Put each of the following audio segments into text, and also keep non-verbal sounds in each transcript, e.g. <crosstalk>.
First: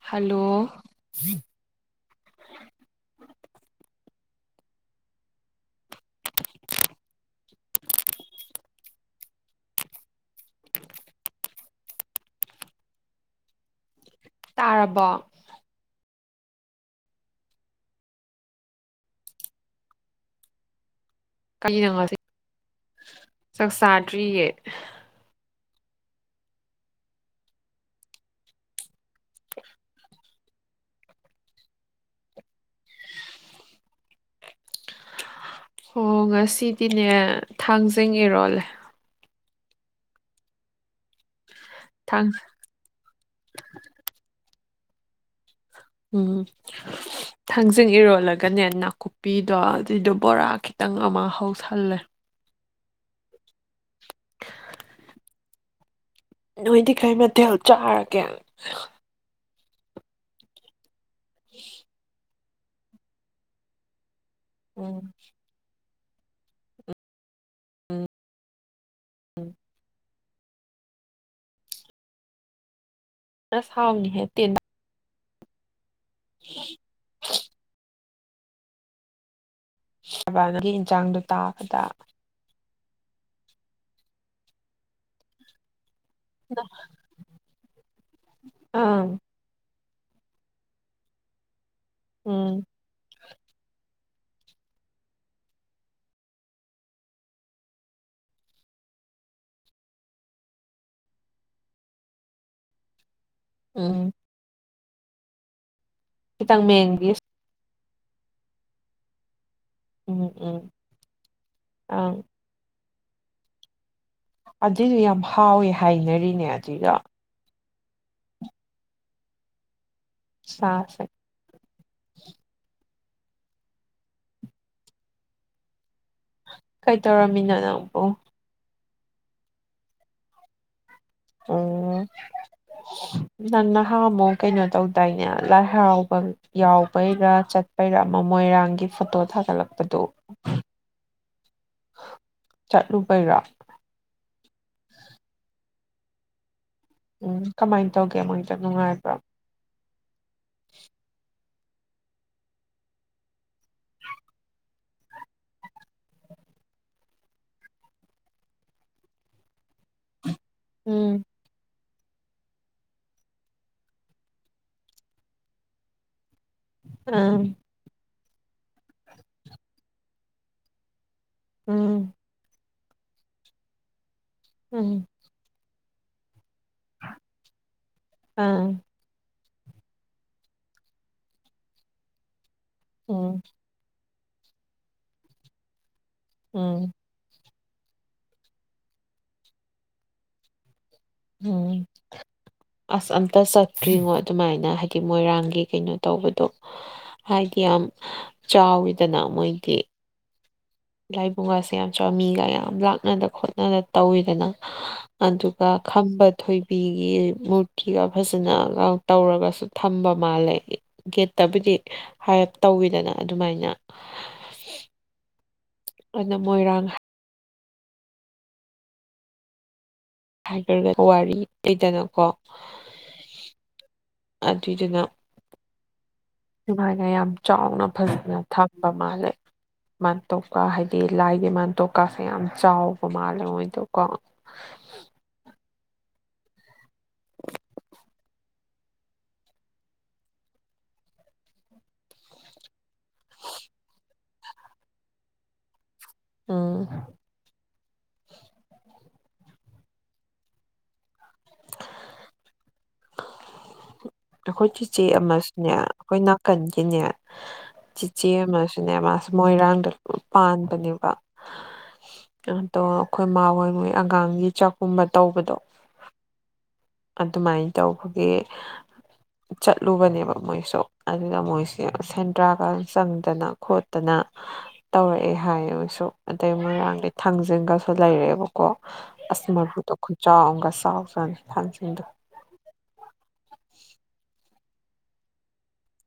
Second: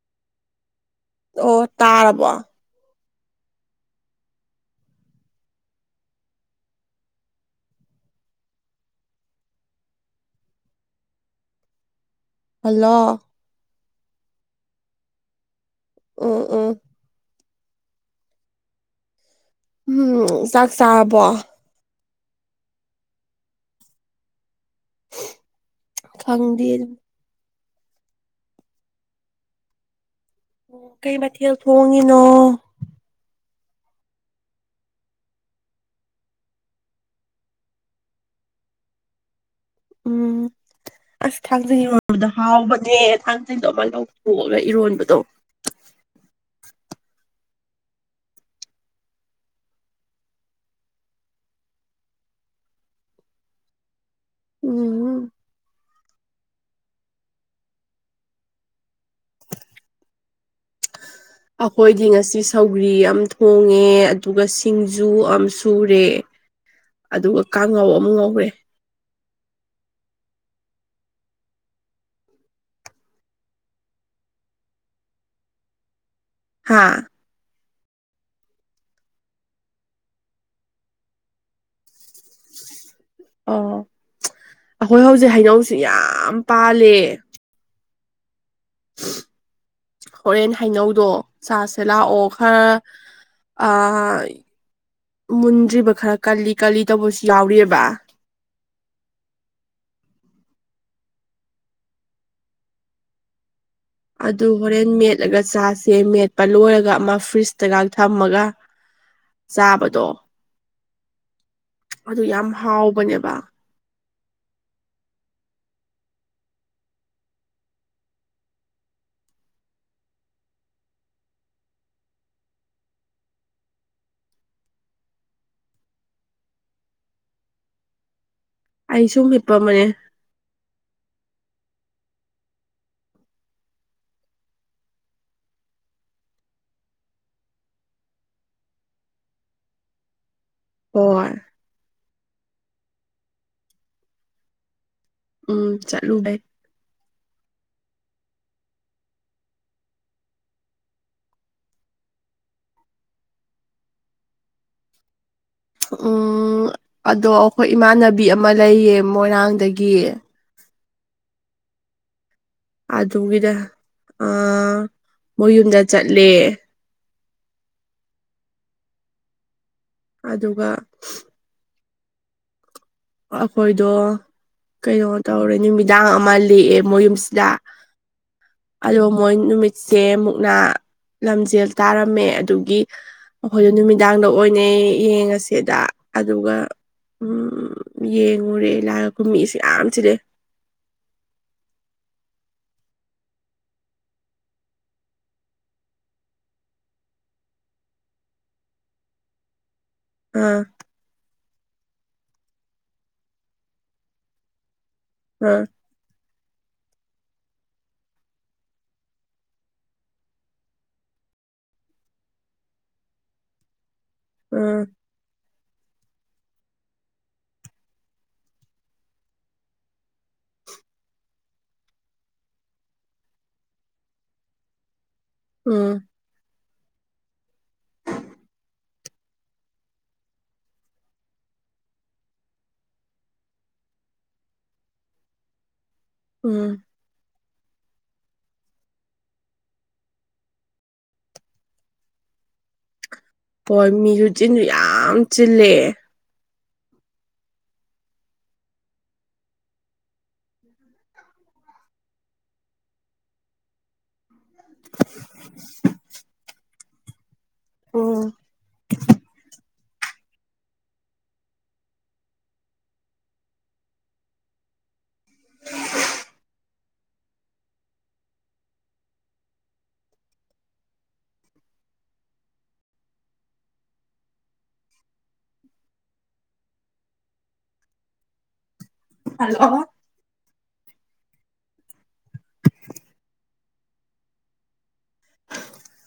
Hello ꯑꯣ ꯇꯥꯔꯕꯣ <unintelligible> hello ꯇꯥꯔꯕꯣ ꯑꯣ ꯑꯣ ꯎꯝ ꯆꯥꯛ ꯆꯥꯕꯣ ꯀꯩꯅꯉꯁꯤ ꯆꯥꯛ ꯆꯥꯗ꯭ꯔꯤꯌꯦ ꯈꯪꯗꯦꯅꯦ <inaudible> ꯑꯣ ꯀꯩ ꯃꯊꯦꯜ ꯊꯣꯡꯉꯤꯅꯣ ꯑꯣ ꯉꯁꯤꯗꯤꯅꯦ ꯊꯥꯡꯖꯤꯡ ꯏꯔꯣꯜꯂꯦ ꯎꯝ ꯑꯁ ꯊꯥꯡꯖꯉꯤ ꯊꯥꯡ ꯃꯗꯣ ꯍꯥꯎꯕꯅꯦ ꯀꯗꯣ ꯑꯃ ꯂꯧꯊꯣꯛꯑꯒ ꯏꯔꯣꯟꯕꯗꯣ ꯎꯝ <unintelligible> ꯊꯥꯡꯖꯤꯡ ꯏꯔꯣꯜꯂꯒꯅꯦ ꯅꯥꯀꯨꯞꯄꯤꯗꯣ ꯑꯗꯨꯏꯗꯣ ꯕꯣꯔꯥ ꯈꯤꯇꯪ ꯑꯃ ꯍꯧꯁꯜꯂꯦ ꯎꯝ ꯎꯝ ꯅꯣꯏꯗꯤ ꯀꯩ ꯃꯊꯦꯜ ꯆꯥꯔꯒꯦ ꯑꯩꯈꯣꯏꯗꯤ ꯉꯁꯤ ꯁꯧꯒ꯭ꯔꯤ ꯌꯥꯝ ꯊꯣꯡꯉꯦ ꯑꯗꯨꯒ ꯎꯝ ꯁꯤꯡꯖꯨ ꯑꯃ ꯁꯨꯔꯦ ꯑꯗꯨꯒ ꯀꯥꯡꯉꯧ ꯑꯃ ꯉꯧꯔꯦ ꯎꯝ ꯇꯁ ꯍꯕꯅꯤꯍꯦ ꯇꯦꯟ ꯍꯥꯥ ꯊꯕꯥꯒꯤ ꯏꯟꯁꯥꯡꯗꯣ ꯇꯥꯕꯗ ꯑꯣ ꯑꯩꯈꯣꯏ ꯍꯧꯖꯤꯛ ꯍꯩꯅꯧꯁꯤ ꯌꯥꯝ ꯄꯥꯜꯂꯦ ꯑꯥ ꯍꯣꯔꯦꯟ ꯍꯩꯅꯧꯗꯣ ꯆꯥꯁꯦ ꯂꯥꯛꯑꯣ ꯎꯝ ꯈꯔ ꯑ ꯃꯨꯟꯗ꯭ꯔꯤꯕ ꯈꯔ ꯀꯜꯂꯤ ꯀꯜꯂꯤ ꯇꯧꯕꯁꯨ ꯌꯥꯎꯔꯤꯑꯕ ꯑꯣ ꯑꯗꯨ ꯍꯣꯔꯦꯟ ꯃꯦꯠꯂꯒ ꯆꯥꯁꯦ ꯃꯦꯠꯄ ꯈꯤꯇꯪ ꯂꯣꯏꯔꯒ ꯃꯦꯟꯕꯤ ꯑꯃ ꯐ꯭ꯔꯤꯖ ꯏꯁꯇꯒ ꯊꯝꯃꯒ ꯆꯥꯕ ꯎꯝ ꯎꯝ ꯑꯪ ꯑꯗꯨ ꯌꯥꯝ ꯍꯥꯎꯕꯅꯦꯕ ꯑꯗꯨꯏꯗꫭ ꯌꯥꯝ ꯍꯥꯎꯋꯦ ꯍꯥꯏꯅꯔꯤꯅꯦ ꯑꯗꯨꯏꯗꫭ ꯆꯥ ꯁꯦ ꯀꯩ ꯇꯧꯔꯝꯃꯤꯅꯣ ꯅꯪꯕꯨ ꯑꯩ ꯁꯨꯝ ꯍꯤꯞꯄ ꯑꯃꯅꯦ ꯑꯣꯝ ꯅꯪ ꯅꯍꯥ ꯑꯃꯨꯛ ꯀꯩꯅꯣ ꯇꯧꯗꯥꯏꯅꯦ ꯂꯥꯏ ꯍꯔꯥꯎꯕ ꯌꯥꯎꯕꯩꯔꯥ ꯆꯠ ꯄꯩꯔꯥꯃ ꯃꯣꯏꯔꯥꯡꯒꯤ ꯐꯣꯇꯣ ꯊꯥꯒꯠꯂꯛꯄꯗꯨ ꯑꯣ ꯆꯠꯂꯨꯕꯩꯔꯥ ꯎꯝ ꯆꯠꯂꯨꯕꯩ ꯎꯝ ꯀꯃꯥꯏꯅ ꯇꯧꯒꯦ ꯃꯗ ꯅꯨꯡꯉꯥꯏꯕ꯭ꯔꯣ <inaudible> ꯎꯝ ꯑꯗꯣ ꯑꯩꯈꯣꯏ ꯏꯃꯥꯟꯅꯕꯤ ꯑꯃ ꯂꯩꯌꯦ ꯃꯣꯏꯔꯥꯡꯗꯒꯤ ꯎꯝ ꯑꯗꯨꯒꯤꯗ ꯑ ꯃꯣꯏꯌꯨꯝꯗ ꯆꯠꯂꯦ ꯑꯥ ꯑꯗꯨꯒ ꯎꯝ ꯑꯩꯈꯣꯏꯗꯣ ꯎꯝ ꯀꯩꯅꯣ ꯇꯧꯔꯦ ꯅꯨꯃꯤꯗꯥꯡ ꯑꯃ ꯂꯦꯛꯑꯦ ꯃꯣꯏ ꯌꯨꯝꯁꯤꯗ ꯑꯥ ꯑꯣ ꯃꯣꯏ ꯅꯨꯃꯤꯠ ꯁꯦ ꯃꯨꯛꯅꯥ ꯂꯝꯖꯦꯜ ꯇꯥꯔꯝꯃꯦ ꯑꯗꯨꯒꯤ ꯎꯝ ꯑꯩꯈꯣꯏꯗ ꯅꯨꯃꯤꯠ ꯌꯥꯡꯅ ꯑꯣꯏꯅꯦ ꯌꯦꯡꯉꯁꯦꯗ ꯑꯗꯨꯒ ꯎꯝ ꯎꯝ ꯌꯦꯡꯉꯨꯔꯦ ꯂꯥꯛꯑꯒ ꯀꯨꯝꯃꯤꯁꯤ ꯌꯥꯝ ꯆꯤꯜꯂꯦ ꯎꯝ ꯑꯁ ꯑꯝꯇ ꯆꯠꯇ꯭ꯔꯤꯉꯣ ꯑꯗꯨꯃꯥꯏꯅ ꯍꯥꯏꯗꯤ ꯃꯣꯏꯔꯥꯡꯒꯤ ꯀꯩꯅꯣ ꯇꯧꯕꯗꯣ ꯍꯥꯏꯗꯤ ꯌꯥꯝ ꯆꯥꯎꯋꯤꯗꯅ ꯃꯣꯏꯗꯤ ꯑꯝ ꯂꯥꯏꯕꯨꯡꯒꯥꯁꯦ ꯌꯥꯝ ꯆꯥꯎꯏ ꯃꯤꯒ ꯌꯥꯝ ꯂꯥꯛꯅꯗ ꯈꯣꯠꯅꯗ ꯇꯧꯋꯤꯗꯅ ꯑꯥ ꯑꯗꯨꯒ ꯈꯝꯕ ꯊꯣꯏꯕꯤꯒꯤ ꯃꯨꯔꯇꯤꯒ ꯐꯖꯅꯒ ꯇꯧꯔꯒꯁꯨ ꯊꯝꯕ ꯃꯥꯜꯂꯦ ꯒꯦꯠꯇꯕꯨꯗꯤ ꯍꯥꯏꯞ ꯇꯧꯋꯤꯗꯅ ꯑꯗꯨꯃꯥꯏꯅ ꯎꯝ ꯑꯗꯨꯅ ꯃꯣꯏꯔꯥꯡ ꯍꯥꯏꯔꯥꯒ ꯋꯥꯔꯤ ꯂꯩꯗꯅꯀꯣ ꯑꯗꯨꯗꯨꯅ ꯎꯝ ꯁꯨꯃꯥꯏꯅ ꯌꯥꯝ ꯆꯥꯎꯅ ꯐꯖꯅ ꯊꯝꯕ ꯃꯥꯜꯂꯦ ꯃꯥꯟꯇꯣꯞꯀꯥ ꯍꯥꯏꯗꯤ ꯂꯥꯏꯒꯤ ꯃꯥꯟꯇꯣꯄꯀꯥꯁꯦ ꯌꯥꯝ ꯆꯥꯎꯕ ꯃꯥꯜꯂꯦ ꯃꯣꯏꯗꯣꯀꯣ ꯎꯝ <unintelligible> ꯍꯣꯏ ꯃꯤꯁꯨ ꯆꯤꯟꯗꯨ ꯌꯥꯝ ꯆꯤꯜꯂꯦ ꯑꯝ <inaudible> ꯑꯩꯈꯣꯏ ꯆꯤꯆꯦ ꯑꯃꯁꯨꯅꯦ ꯑꯩꯈꯣꯏ ꯅꯥꯀꯟꯒꯤꯅꯦ ꯎꯝ ꯆꯤꯆꯦ ꯑꯃꯁꯨꯅꯦ ꯃꯥꯁꯨ ꯃꯣꯏꯔꯥꯡꯗ ꯄꯥꯟꯕꯅꯦꯕ ꯑꯗꯣ ꯑꯩꯈꯣꯏ ꯃꯥ ꯍꯣꯏꯍꯣꯏ ꯑꯉꯥꯡꯒꯤ ꯆꯥꯛꯀꯨꯝꯕ ꯇꯧꯕꯗꯣ <unintelligible> ꯑꯗꯨꯃꯥꯏꯅ ꯇꯧꯕꯒꯤ <inaudible> ꯆꯠꯂꯨꯕꯅꯦꯕ ꯃꯣꯏꯁꯨ ꯑꯗꯨꯗ ꯃꯣꯏꯁꯦ ꯁꯦꯟꯗ꯭ꯔꯥꯒ ꯆꯪꯗꯅ ꯈꯣꯠꯇꯅ ꯇꯧꯔꯛꯑꯦ ꯍꯥꯏꯌꯦ ꯃꯣꯏꯁꯨ ꯑꯗꯩ ꯃꯣꯏꯔꯥꯡꯗꯩ ꯊꯥꯡꯖꯤꯡꯒꯁꯨ ꯂꯩꯔꯛꯑꯦꯕ ꯀꯣ ꯑꯁ ꯍꯜꯂꯣ ꯃꯔꯨꯗꯣ ꯈꯨꯆꯥꯥꯎ ꯑꯝꯒ ꯆꯥꯎꯖꯥꯠꯅꯤ ꯊꯥꯡꯖꯤꯡꯗꯣ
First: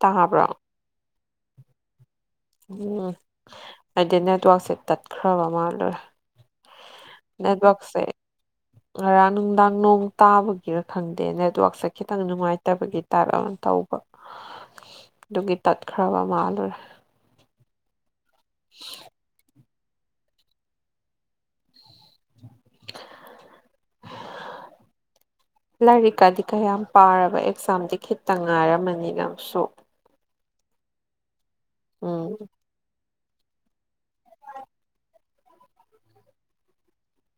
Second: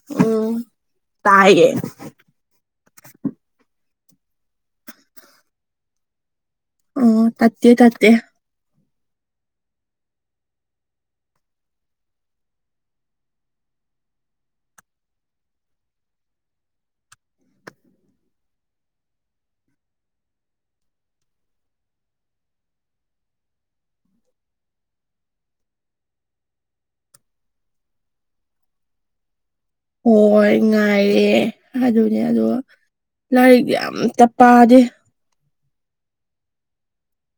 ꯇꯥꯕ꯭ꯔꯣ ꯎꯝ ꯇꯥꯏꯌꯦ ꯎꯝ ꯑꯩꯗꯤ ꯅꯦꯠꯋꯥꯛꯁꯦ ꯇꯠꯈ꯭ꯔꯕ ꯃꯥꯜꯂꯨꯔꯦ ꯎꯝ ꯇꯠꯇꯦ ꯅꯦꯠꯋꯥꯛꯁꯦ ꯇꯠꯇꯦ <inaudible> ꯉꯔꯥꯡ ꯅꯨꯡꯗꯥꯡ ꯅꯣꯡ ꯇꯥꯕꯒꯤꯔ ꯈꯪꯗꯦ ꯅꯦꯠꯋꯥꯛꯁꯦ ꯈꯤꯇꯪ ꯅꯨꯡꯉꯥꯏꯇꯕꯒꯤ ꯇꯥꯏꯞ ꯑꯃ ꯇꯧꯕ <inaudible> ꯑꯗꯨꯒꯤ ꯇꯠꯈ꯭ꯔꯕ ꯃꯥꯜꯂꯨꯔꯦ <inaudible> <inaudible> ꯂꯥꯏꯔꯤꯛꯀꯗꯤ ꯀꯌꯥꯝ ꯄꯥꯔꯕ ꯑꯦꯛꯖꯥꯝꯗꯤ ꯈꯤꯠꯇ ꯉꯥꯏꯔꯝꯃꯅꯤꯅꯪꯁꯨ ꯍꯣꯏ ꯉꯥꯏꯔꯦ ꯑꯗꯨꯅꯦ ꯎꯝ ꯑꯁ ꯂꯥꯏꯔꯤꯛ ꯑꯥꯝꯇ ꯄꯥꯗꯦ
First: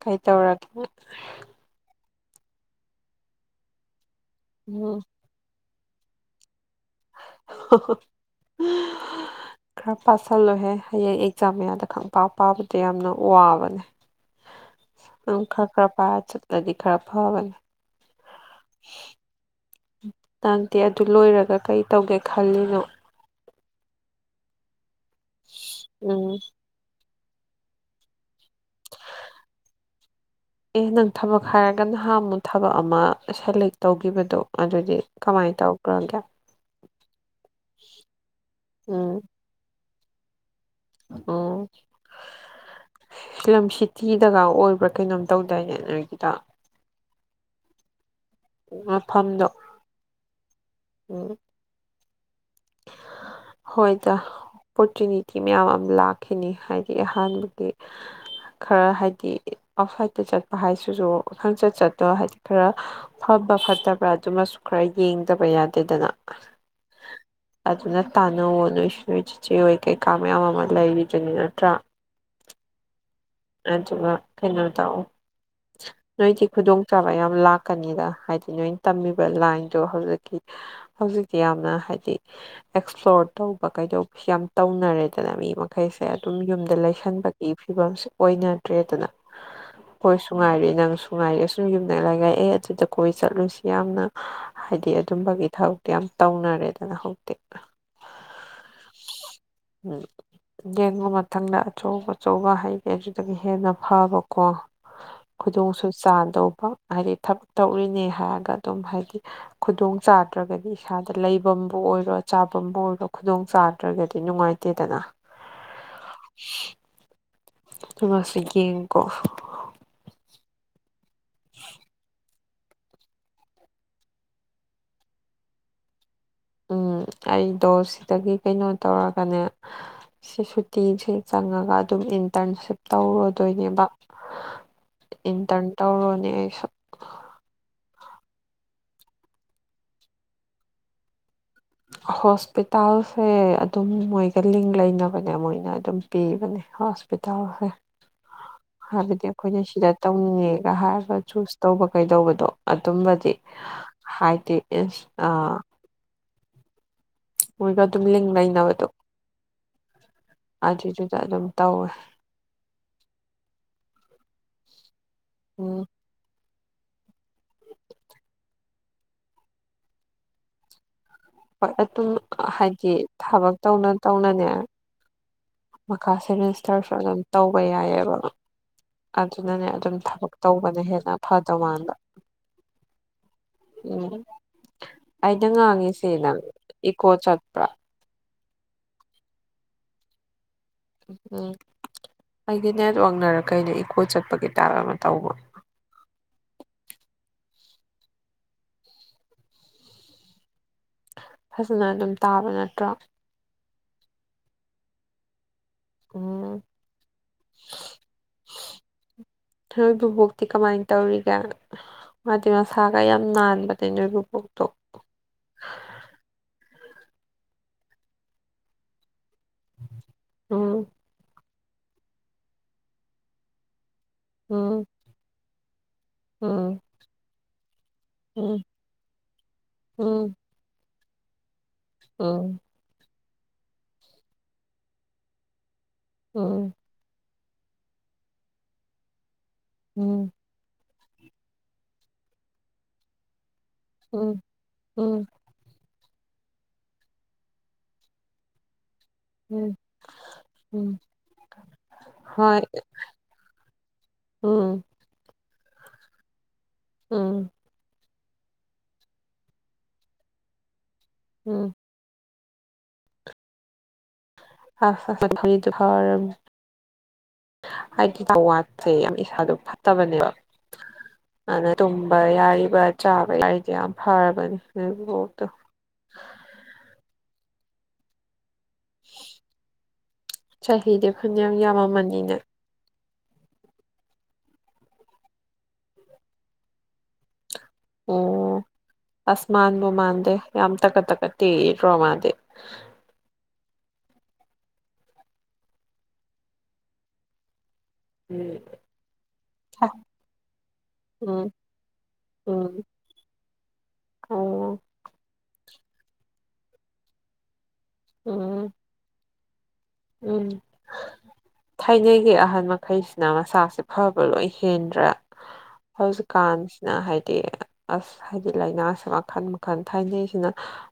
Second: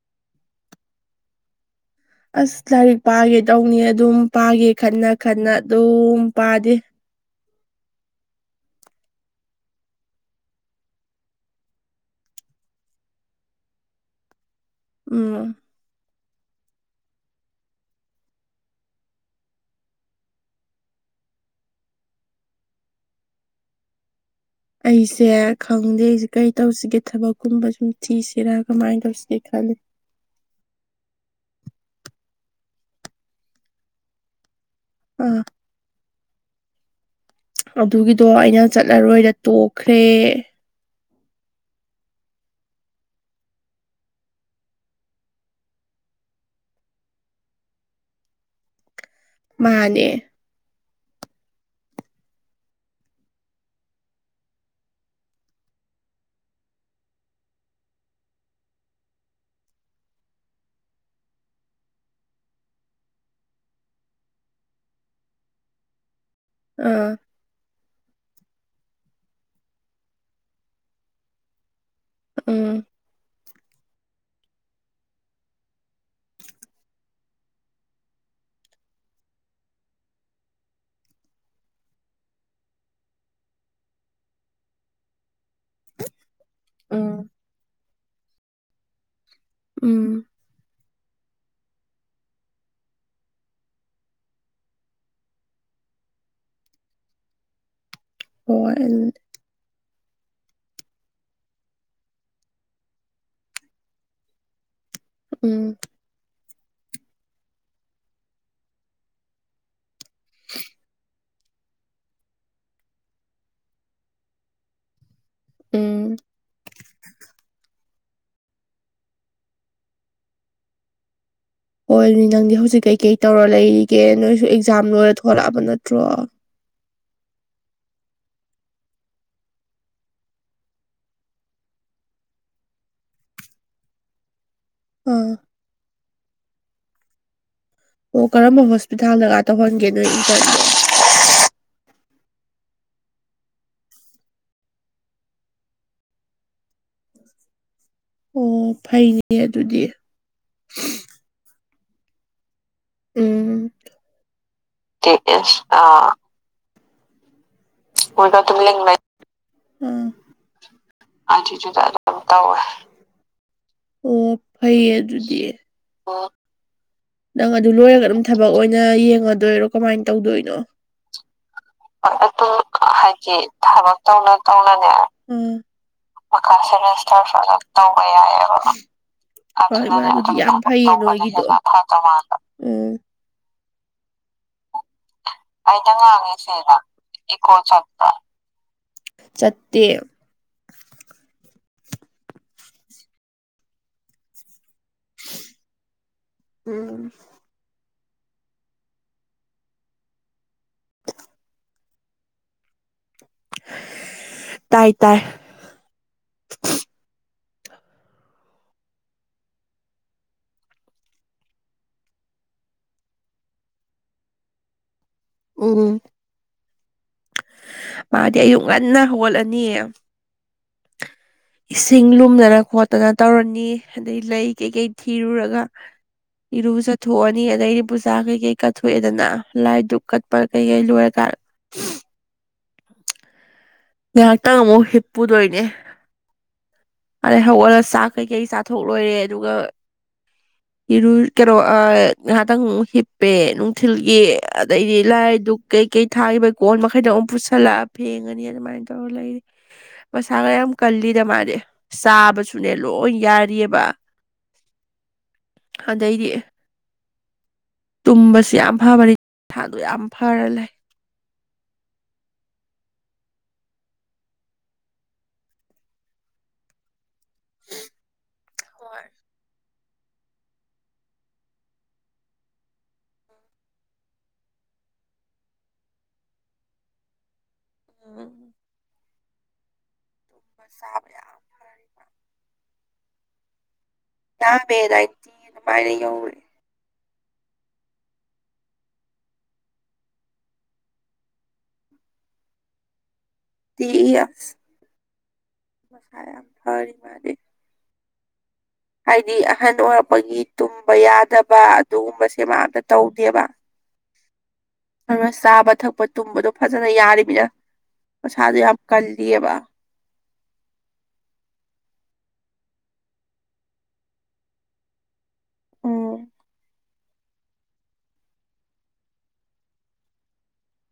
ꯀꯩ ꯇꯧꯔꯒꯦ ꯑꯁ ꯂꯥꯏꯔꯤꯛ ꯄꯥꯒꯦ ꯇꯧꯅꯤ ꯑꯗꯨꯝ ꯄꯥꯒꯦ ꯎꯝ ꯈꯟꯅ ꯈꯟꯅ ꯑꯗꯨꯝ ꯄꯥꯗꯦ ꯍꯥ ꯍꯥ ꯎꯝ ꯈꯔ ꯄꯥꯁꯤꯜꯂꯣꯏꯍꯦ ꯍꯌꯦꯡ ꯑꯦꯛꯖꯥꯝ ꯃꯌꯥꯗ ꯈꯪꯄꯥ ꯄꯥꯕꯗꯣ ꯌꯥꯝꯅ ꯋꯥꯕꯅꯦ <inaudible> ꯑꯗꯨꯝ ꯈꯔ ꯈꯔ ꯄꯥꯏꯔ ꯆꯠꯂꯗꯤ ꯈꯔ ꯐꯕꯅꯤ ꯅꯪꯗꯦ ꯑꯗꯨ ꯂꯣꯏꯔꯒ ꯀꯩ ꯇꯧꯒꯦ ꯈꯜꯂꯤꯅꯣ ꯑꯩꯁꯦ ꯈꯪꯗꯦ ꯑꯩꯁꯦ ꯎꯝ ꯀꯩ ꯇꯧꯁꯤꯒꯦ ꯊꯕꯛꯀꯨꯝꯕ ꯁꯨꯝ ꯊꯤꯁꯤꯔ ꯀꯃꯥꯏꯅ ꯇꯧꯁꯤꯒꯦ ꯈꯜꯂꯤ ꯑꯦ ꯅꯪ ꯊꯕꯛ ꯍꯥꯏꯔꯒ ꯅꯍꯥꯟ ꯑꯃꯨꯛ ꯊꯕꯛ ꯑꯃ ꯁꯦꯂꯦꯛ ꯇꯧꯒꯤꯕꯗꯣ ꯑꯗꯨꯗꯤ ꯑꯥ ꯀꯃꯥꯏ ꯇꯧꯒ꯭ꯔꯒꯦ ꯑꯗꯨꯒꯤꯗꯣ ꯑꯩꯅ ꯆꯠꯂꯔꯣꯏꯗ ꯇꯣꯛꯈ꯭ꯔꯦ꯫ ꯑꯣ ꯐꯤꯂꯝ ꯁꯤꯇꯤꯗꯒ ꯑꯣꯏꯕ꯭ꯔꯥ ꯀꯩꯅꯣꯝ ꯇꯧꯗꯥꯏꯅꯦ ꯅꯣꯏꯒꯤꯗꫭ꯫ ꯃꯐꯝꯗꯣ ꯃꯥꯅꯦ ꯎꯝ ꯍꯣꯏ ꯇ ꯑꯣꯄꯣꯔꯆꯨꯅꯤꯇꯤ ꯃꯌꯥꯝ ꯑꯃ ꯂꯥꯛꯈꯤꯅꯤ ꯍꯥꯏꯗꯤ ꯑꯍꯥꯟꯕꯒꯤ ꯈꯔ ꯍꯥꯏꯗꯤ ꯑꯥꯎꯠꯁꯥꯏꯗꯠꯇ ꯆꯠꯄ ꯍꯥꯏꯁꯤꯁꯨ ꯈ ꯈꯪꯆꯠ ꯆꯠꯇ ꯍꯥꯏꯗꯤ ꯈꯔ ꯐꯕ ꯐꯠꯇꯕ꯭ꯔꯥ ꯑꯗꯨꯃꯁꯨ ꯈꯔ ꯌꯦꯡꯗꯕ ꯌꯥꯗꯦꯗꯅ꯫ ꯑꯝ ꯑꯗꯨꯅ ꯇꯥꯟꯅꯧꯑꯣ ꯅꯨꯣꯏꯁꯨ ꯅꫭꯏ ꯆꯤꯆꯦ ꯍꯣꯏ ꯀꯩꯀꯥ ꯃꯌꯥꯝ ꯑꯃ ꯂꯩꯔꯤꯗꯨꯅꯤ ꯅꯠꯇ꯭ꯔꯥ꯫ ꯎꯝ ꯑꯗꯨꯒ ꯀꯩꯅꯣ ꯇꯥꯛꯑꯣ ꯅꯣꯏꯗꯤ ꯈꯨꯗꯣꯡꯆꯥꯥꯕ ꯌꯥꯝ ꯂꯥꯛꯀꯅꯤꯗ ꯍꯥꯏꯗꯤ ꯅꯣꯏꯅ ꯇꯝꯃꯤꯕ ꯂꯥꯏꯟꯗꯣ ꯍꯧꯖꯤꯛꯀꯤ ꯍꯧꯖꯤꯛꯇꯤ ꯌꯥꯝꯅ ꯍꯥꯏꯗꯤ ꯑꯦꯛꯁꯄ꯭ꯂꯣꯔ ꯇꯧꯕ ꯀꯩꯗꯧꯕ ꯌꯥꯝ ꯇꯧꯅꯔꯦꯗꯅ ꯃꯤ ꯃꯈꯩꯁꯦ ꯑꯗꯨꯝ ꯌꯨꯝꯗ ꯎꯝ ꯂꯩꯁꯟꯕꯒꯤ ꯐꯤꯕꯝꯁꯦ ꯑꯣꯏꯅꯗ꯭ꯔꯦꯗꯅ ꯫ ꯎꯝ ꯅꯨꯡꯉꯥꯏꯔꯏ ꯅꯪꯁꯨ ꯉꯥꯏꯔꯤ ꯑꯁꯨꯝ ꯌꯨꯝꯗ ꯂꯩ ꯂꯛꯑꯦ ꯑꯗꯨꯗ ꯀꯣꯏ ꯆꯠꯂꯨꯁꯤ ꯌꯥꯝꯅ ꯍꯥꯏꯗꯤ ꯑꯗꯨꯝꯕꯒꯤ ꯊꯕꯛꯇꯤ ꯌꯥꯝ ꯇꯧꯅꯔꯦꯗꯅ ꯍꯧꯇꯤ꯫ ꯍꯣꯏ ꯎꯝ ꯌꯦꯡꯕ ꯃꯊꯪꯗ ꯑꯆꯧ ꯑꯆꯧꯕ ꯍꯥꯏ ꯍ ꯑꯗꯨꯗꯒꯤ ꯍꯦꯟꯅ ꯐꯕꯀꯣ ꯎꯝ ꯈꯨꯗꯣꯡꯁꯨ ꯆꯥꯗꯧꯕ ꯍꯥꯏꯗꯤ ꯊꯕꯛ ꯇꯧꯔꯤꯅꯦ ꯍꯥꯏꯔꯒ ꯑꯗꯨꯝ ꯍꯥꯏꯗꯤ ꯈꯨꯗꯣꯡ ꯆꯥꯠꯇ꯭ꯔꯒꯗꯤ ꯏꯁꯥꯗ ꯂꯩꯕꯝꯕꯨ ꯑꯣꯏꯔꯣ ꯆꯥꯐꯝꯕꯨ ꯑꯣꯏꯔꯣ ꯈꯨꯗꯣꯡ ꯆꯥꯗ꯭ꯔꯒꯗꯤ ꯅꯨꯡꯉꯥꯏꯇꯦꯗꯅ꯫ ꯎꯝ ꯃꯁꯤ ꯒꯦꯛ ꯀꯣ꯫ <unintelligible> ꯍꯣꯏꯅꯤ ꯅꯪꯗꯤ ꯍꯧꯖꯤꯛ ꯀꯩ-ꯀꯩ ꯇꯧꯔꯥ ꯂꯩꯔꯤꯒꯦ ꯅꯣꯏꯁꯨ ꯑꯦꯛꯖꯥꯝ ꯂꯣꯏꯔꯥ ꯊꯣꯛꯂꯛꯑꯕ ꯅꯠꯇ꯭ꯔꯣ꯫ ꯎꯝ ꯑꯩꯗꯣ ꯁꯤꯗꯥꯒꯤ ꯀꯩꯅꯣ ꯇꯧꯔꯥꯒꯅꯦ꯫ ꯁꯤ ꯁꯨꯇꯤꯁꯦ ꯆꯪꯉꯥꯒ ꯑꯗꯨꯝ ꯏꯟꯇ꯭ꯔꯟꯁꯤꯞ ꯇꯧꯔꯨꯗꯣꯏꯅꯦꯕ꯫ ꯑꯥ ꯏꯟꯇ꯭ꯔꯟ ꯇꯧꯔꯣꯅꯦ ꯑꯩꯁꯨ꯫ ꯑꯣ ꯀꯔꯝꯕ ꯍꯣꯁꯄꯤꯇꯥꯜꯗꯒ ꯇꯧꯍꯟꯒꯦ ꯅꯣꯏ ꯏꯟꯇꯜꯗꯣ꯫ ꯍꯣꯁꯄꯤꯇꯥꯜꯁꯦ ꯑꯗꯨꯝ ꯃꯣꯏꯒꯥ ꯂꯤꯡ ꯂꯩꯅꯕꯅꯦ ꯃꯣꯏꯅ ꯑꯗꯨꯝ ꯄꯤꯕꯅꯦ ꯍꯣꯁ꯫ ꯄ <unintelligible> ꯇꯥꯎꯦ ꯑꯣ ꯍꯥꯏꯕꯗꯤ ꯐꯩꯅꯦ ꯑꯩꯈꯣꯏꯅ ꯑꯗꯨꯗꯤ ꯁꯤꯗ ꯇꯧꯅꯤꯡꯉꯦꯒ ꯍꯥꯏꯔꯒ ꯆꯨꯁ ꯇꯧꯕ ꯀꯩꯗꯧꯕꯗꯣ꯫ ꯑꯗꯨꯝꯕꯗꯤ ꯎꯝ ꯍꯥꯏꯗꯤ ꯏꯁ ꯇꯦꯛ ꯑꯥ ꯏꯁ ꯑ ꯑꯣꯏꯒ ꯃꯣꯏꯒ ꯑꯗꯨꯝ ꯂꯤꯡ ꯂꯩ ꯎꯝ ꯑꯗꯨꯏꯗꯨꯗ ꯑꯗꯨꯝ ꯑꯗꯨ-ꯑꯗꯨꯗ ꯇꯧꯋꯦ -ꯑꯗꯨꯝ ꯇꯧꯋꯦ꯫ ꯑꯣ ꯐꯩꯌꯦ ꯑꯗꯨꯗꯤ ꯎꯝ ꯑꯣ ꯅꯪ ꯑꯗꯨ ꯂꯣꯏꯔꯒ ꯑꯗꯨꯝ ꯊꯕꯛ ꯑꯣꯏꯅ ꯌꯦꯡꯉꯗꯣꯏꯔꯣ ꯀꯃꯥꯏꯅ ꯇꯧꯗꯣꯏꯅꯣ꯫ ꯑꯗꯨꯝ ꯍꯥꯏꯗꯤ ꯊꯕꯛ ꯇꯧꯅ-ꯇꯧꯅꯅꯦ ꯎꯝ꯫ ꯃꯈꯥ ꯃꯀꯥ ꯁꯦꯃꯤꯁꯇꯔꯁꯨ ꯑꯗꯨꯝ ꯁꯤꯔꯤꯁꯊ꯭ꯔꯁꯨ ꯇꯧꯕ ꯌꯥꯏꯑꯕ ꯌꯥꯏꯌꯦꯕ꯫ ꯑꯗꯨꯅꯅꯦ ꯍꯣꯏ ꯑꯗꯨꯝ ꯃꯥꯕꯨꯗꯤ ꯊꯕꯛ ꯌꯥꯝ ꯇꯧꯕꯅ ꯐꯩꯌꯦ ꯍꯦꯟꯅ ꯅꯣꯏꯒꯤꯗꯣ ꯐꯗꯧ ꯃꯥꯟꯕ ꯎꯝ꯫ ꯎꯝ ꯑꯩꯅ ꯉꯥꯡꯉꯤꯁꯦ ꯅꯪ ꯏꯀꯣ ꯆꯠꯄ꯭ꯔꯥ꯫ ꯆꯠꯇꯦ꯫ ꯎꯝ ꯑꯩꯒꯤ ꯅꯦꯠꯋꯥꯛꯅꯥꯔ ꯀꯩꯅꯣ ꯏꯀꯣ ꯆꯠꯄꯒꯤ ꯇꯥꯔ ꯑꯃ ꯇꯧꯕ꯫ ꯎꯝ ꯐꯖꯅ ꯑꯗꯨꯝ ꯇꯥꯕ ꯅꯠꯇ꯭ꯔꯥ꯫ ꯇꯥꯏ ꯇꯥꯏ ꯎꯝ <inaudible> ꯅꯣꯏ ꯕꯨꯕꯣꯛꯇꯤ ꯀꯃꯥꯏ ꯇꯧꯔꯤꯒꯦ ꯃꯥꯗꯤ ꯃꯁꯥꯒ ꯌꯥꯝ ꯅꯥꯟꯕꯅꯦ ꯅꯣꯏꯕꯨꯕꯣꯛꯇꯣ ꯎꯝ ꯃꯥꯗꯤ ꯑꯌꯨꯛ ꯉꯟꯅ ꯍꯧꯒꯠꯂꯅꯤ ꯎꯝ ꯏꯁꯤꯡ ꯂꯨꯝꯂꯥꯔꯥ ꯈꯣꯠꯇꯅ ꯇꯧꯔꯥꯅꯤ ꯑꯗꯩ ꯂꯩ ꯀꯩ ꯎꯝ ꯀꯩ ꯊꯤꯔꯨꯔꯒ ꯏꯔꯨ ꯎꯝ ꯖꯥꯊꯣꯛꯑꯅꯤ ꯑꯗꯩꯗꯤ ꯄꯨꯁꯥ ꯀꯩ ꯀꯩ ꯎꯝ ꯀꯠꯊꯣꯛꯑꯦꯗꯅ ꯂꯥꯏꯗꯨꯛ ꯀꯠꯄ ꯀꯩꯩ ꯂꯣꯏꯦ ꯇꯔ ꯎꯪ ꯉꯥꯏꯍꯥꯛꯇꯪ ꯑꯃꯨꯛ ꯍꯤꯞꯄꯨꯗꯣꯏꯅꯦ ꯑꯣꯝ ꯑꯔꯩ ꯍꯧꯒꯠꯂꯒ ꯆꯥꯛ ꯀꯩ-ꯀꯩ ꯆꯥꯊꯣꯛ ꯂꯣꯏꯔꯦ ꯑꯗꯨꯒ ꯎꯝ ꯏꯔꯨ ꯀꯩꯅꯣ ꯑꯥ ꯉꯥꯍꯥꯛꯇꯪ ꯍꯤꯞꯄꯦ ꯅꯨꯡꯊꯤꯜꯒꯤ ꯎꯝ ꯑꯗꯩꯗꯤ ꯎꯝ ꯂꯥꯏ ꯗꯨꯛ ꯀꯩ ꯀꯩ ꯊꯥꯤꯕ ꯀꯣꯟ ꯃꯈꯩꯗꯣ ꯑꯃꯨꯛ ꯄꯨꯁꯜꯂꯛ ꯐꯦꯡꯉꯅꯤ ꯑꯗꯨꯃꯥꯏꯅ ꯇꯧꯔꯥ ꯂꯩ ꯎꯝ ꯃꯁꯥꯒ ꯌꯥꯝ ꯎꯝ ꯀꯜꯂꯤꯗ ꯃꯥꯗꯤ ꯍꯣꯏ ꯆꯥꯕꯁꯨꯅꯦ ꯂꯣꯏ ꯌꯥꯔꯤꯌꯦꯕ ꯎꯝ ꯑꯗꯩꯗꯤ ꯎꯝ ꯇꯨꯝꯕꯁꯤ ꯌꯥꯝ ꯐꯕꯅꯤꯁꯥꯗꯣ ꯌꯥꯝ ꯐꯔ ꯂꯩ ꯎꯝ ꯐꯥꯁ ꯁꯠ ꯄꯥ ꯐꯪꯗꯨ ꯐꯥ ꯔꯥ ꯕꯅꯦ ꯍꯥꯏꯗꯤ ꯑꯋꯥꯠꯁꯦ ꯍꯣꯏ ꯌꯥꯝ ꯏꯁꯥꯗ ꯐꯠꯇꯥꯕꯅꯦꯕ ꯑꯗꯩ ꯇꯨꯝꯕ ꯌꯥꯔꯤꯕ ꯆꯥꯕ ꯌꯥꯔꯤꯖꯦ ꯌꯥꯝ ꯐꯔꯤꯕꯅꯦ ꯅꯣꯏ ꯕꯨꯕꯣꯛꯇꯣ ꯎ ꯆꯥꯕ ꯆꯍꯤꯗꯤ ꯌꯥꯝ ꯐꯅꯤꯌꯥꯝ ꯌꯥꯝꯃꯝ ꯐꯔꯤꯕ ꯃꯥꯅꯤꯅꯦ ꯅꯍꯥꯟ ꯕꯦ ꯑꯗꯥꯥꯏꯅ <unintelligible> ꯌꯧꯔꯦ ꯎꯝ ꯑꯁ ꯃꯥꯟꯕꯨ ꯃꯥꯟꯗꯦ ꯌꯥꯝ ꯇꯥꯒꯠ-ꯇꯒꯠ ꯇꯦꯛꯏ ꯔꯣꯃꯥꯗꯤ ꯇꯤ ꯏ ꯑꯁ ꯃꯁꯥ ꯌꯥꯝ ꯑꯃ ꯐꯔꯤ ꯃꯥꯗꯤ ꯎꯝ ꯍꯥꯏꯗꯤ ꯑꯍꯟ ꯑꯣꯏꯔꯛꯄꯒꯤ ꯇꯨꯝꯕ ꯎꯝ ꯌꯥꯗꯕ ꯑꯗꯨꯒꯨꯝꯕꯁꯦ ꯃꯥꯗꯥ ꯎꯝ ꯇꯧꯗꯦꯕ ꯑꯣ <unintelligible> ꯑꯗꯨꯅ ꯆꯥꯕ ꯊꯛꯄ ꯇꯨꯝꯕꯗꯣ ꯐꯖꯅ ꯌꯥꯔꯤꯕꯅꯤꯅ ꯃꯁꯥꯗꯣ ꯎꯝ ꯌꯥꯝ ꯀꯜꯂꯤꯌꯦꯕ ꯎꯝ ꯊꯥꯏꯅꯒꯤ ꯑꯍꯟ ꯃꯈꯩꯁꯤꯅ ꯃꯁꯥꯁꯦ ꯐꯥꯕ ꯂꯣꯏ ꯍꯦꯟꯗ꯭ꯔꯥ ꯎꯝ ꯍꯧꯖꯤꯛꯀꯥꯟꯁꯤꯅ ꯍꯥꯏꯗꯤ ꯑꯁ ꯍꯥꯏꯗꯤ ꯂꯩꯅꯥꯁꯦ ꯃꯈꯜ-ꯃꯈꯜ ꯊꯥꯏꯅꯩꯁꯤꯅ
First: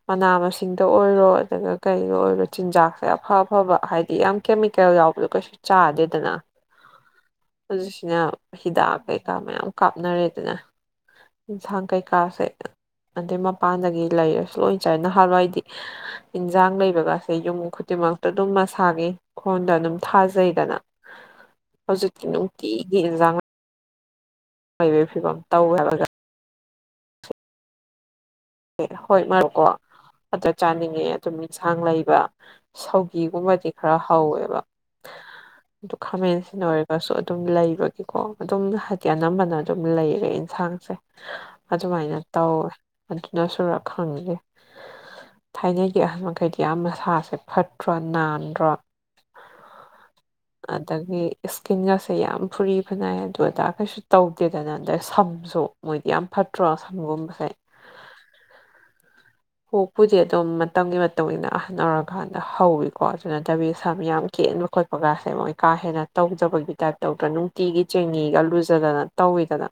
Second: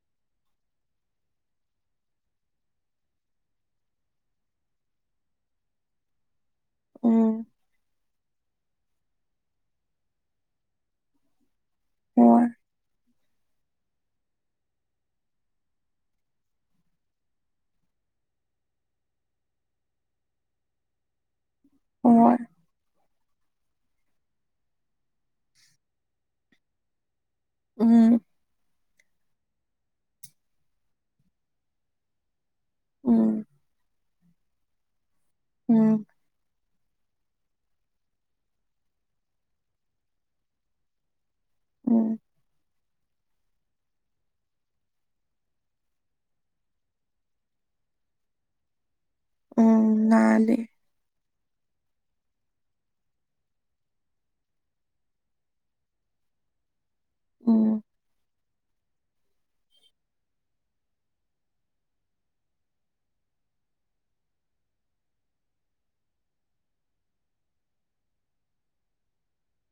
ꯃꯅꯥ ꯃꯁꯤꯡꯗ ꯑꯣꯏꯔꯣ ꯑꯗꯨꯒ ꯀꯩꯗ ꯑꯣꯏꯔꯣ ꯆꯤꯟꯖꯥꯛꯁꯦ ꯑꯐꯥ ꯑꯐꯕ ꯍꯥꯏꯗꯤ ꯌꯥꯝ ꯀꯦꯃꯤꯀꯦꯜ ꯌꯥꯎꯕꯗꯣ ꯀꯩꯁꯨ ꯆꯥꯗꯦꯗꯅ ꯎꯝ ꯑꯗꯨꯁꯤꯅ ꯍꯤꯗꯥꯛ ꯀꯩꯀꯥ ꯃꯌꯥꯝ ꯀꯥꯞꯅꯔꯦꯗꯅ ꯏꯟꯁꯥꯡ ꯀꯩ-ꯀꯥꯁꯦ ꯍꯣꯏ ꯑꯗꯩ ꯃꯄꯥꯟꯗꯒꯤ ꯂꯩꯔꯁꯨ ꯂꯣꯏꯅ ꯆꯥꯏ ꯅꯍꯥꯟꯋꯥ ꯍꯥꯏꯗꯤ ꯌꯦꯟꯖꯥꯡ ꯂꯩꯕꯒꯁꯦ ꯌꯨꯝ ꯈꯨꯗꯤꯡꯃꯛꯇ ꯑꯗꯨꯝ ꯥꯒꯤ ꯈꯣꯟꯗ ꯑꯗꯨꯝ ꯊꯥꯖꯩꯗꯅ ꯍꯧꯖꯤꯛꯇꯤ ꯍꯣꯏ ꯅꯨꯡꯇꯤꯒꯤ ꯏꯟꯁꯥꯡ ꯃꯩꯕꯦ ꯐꯤꯕꯝ ꯇꯧ ꯍꯥꯏꯕ ꯖꯥ ꯎꯝ ꯑꯦ ꯍꯣꯏ ꯃꯔꯨꯀꯣ ꯑꯗꯥ ꯆꯥꯅꯤꯡꯉꯦ ꯑꯗꯨꯝ ꯏꯟꯁꯥꯡ ꯂꯩꯕ ꯎꯝ ꯁꯧꯒꯤꯒꯨꯝꯕꯗꯤ ꯈꯔ ꯍꯧꯋꯦꯕ ꯑꯗꯨ ꯎꯝ ꯈꯥꯃꯦꯟ ꯑꯁꯤꯟ ꯑꯣꯏ ꯁꯨ ꯑꯗꯨꯝ ꯂꯩꯕꯒꯤꯦꯀꯣ ꯑꯗꯨꯝ ꯍꯥꯏꯗꯤ ꯑꯅꯝꯕꯅ ꯑꯗꯨꯝ ꯂꯩꯔꯦ ꯌꯦꯟꯁꯥꯡꯁꯦ ꯑꯗꯨꯃꯥꯏꯅ ꯎꯝ ꯇꯧꯋꯦ ꯑꯗꯨꯅ ꯁꯨꯔ ꯈꯪꯗꯦ ꯊꯥꯏꯅꯒꯤ ꯑꯍꯟ ꯃꯈꯩꯗꯤ ꯌꯥꯝ ꯃꯁꯥꯁꯦ ꯐꯠꯇ꯭ꯔꯣ ꯅꯥꯟꯗ꯭ꯔꯣ ꯎꯝ ꯅꯥꯟꯂꯦ ꯑꯗꯒꯤ ꯏꯁꯀꯤꯟꯒꯁꯦ ꯌꯥꯝ ꯐꯨꯔꯤ ꯐꯅꯏ ꯑꯗꯨ ꯑꯗꯥ ꯀꯩꯁꯨ ꯇꯧꯗꯦꯗꯅ ꯑꯗꯩ ꯁꯝꯁꯨ ꯃꯣꯏꯗꯤ ꯌꯥꯝ ꯐꯠꯇ꯭ꯔꯣ ꯁꯝꯒꯨꯝꯕꯁꯦ ꯎꯝ ꯍꯣꯛꯄꯨꯗꯤ ꯑꯗꯨꯝ ꯃꯇꯝꯒꯤ ꯃꯇꯨꯡ ꯏꯟꯅ ꯑꯍꯟ ꯑꯣꯏꯔꯀꯥꯟꯗ ꯍꯧꯋꯤꯀꯣ ꯑꯗꯨ ꯅꯠꯇꯥꯕꯤ ꯁꯝ ꯌꯥꯝ ꯀꯦꯟꯕ ꯈꯣꯠꯄ ꯀꯥꯁꯦ ꯃꯣꯏ ꯀꯥ ꯍꯦꯟꯅ ꯇꯧꯖꯕꯒꯤ ꯇꯥꯏꯞ ꯇꯧꯗ꯭ꯔꯥ ꯅꯨꯡꯇꯤꯒꯤ ꯆꯦꯡꯅꯤꯒ ꯂꯨꯖꯗꯅ ꯇꯧꯋꯤꯗꯅ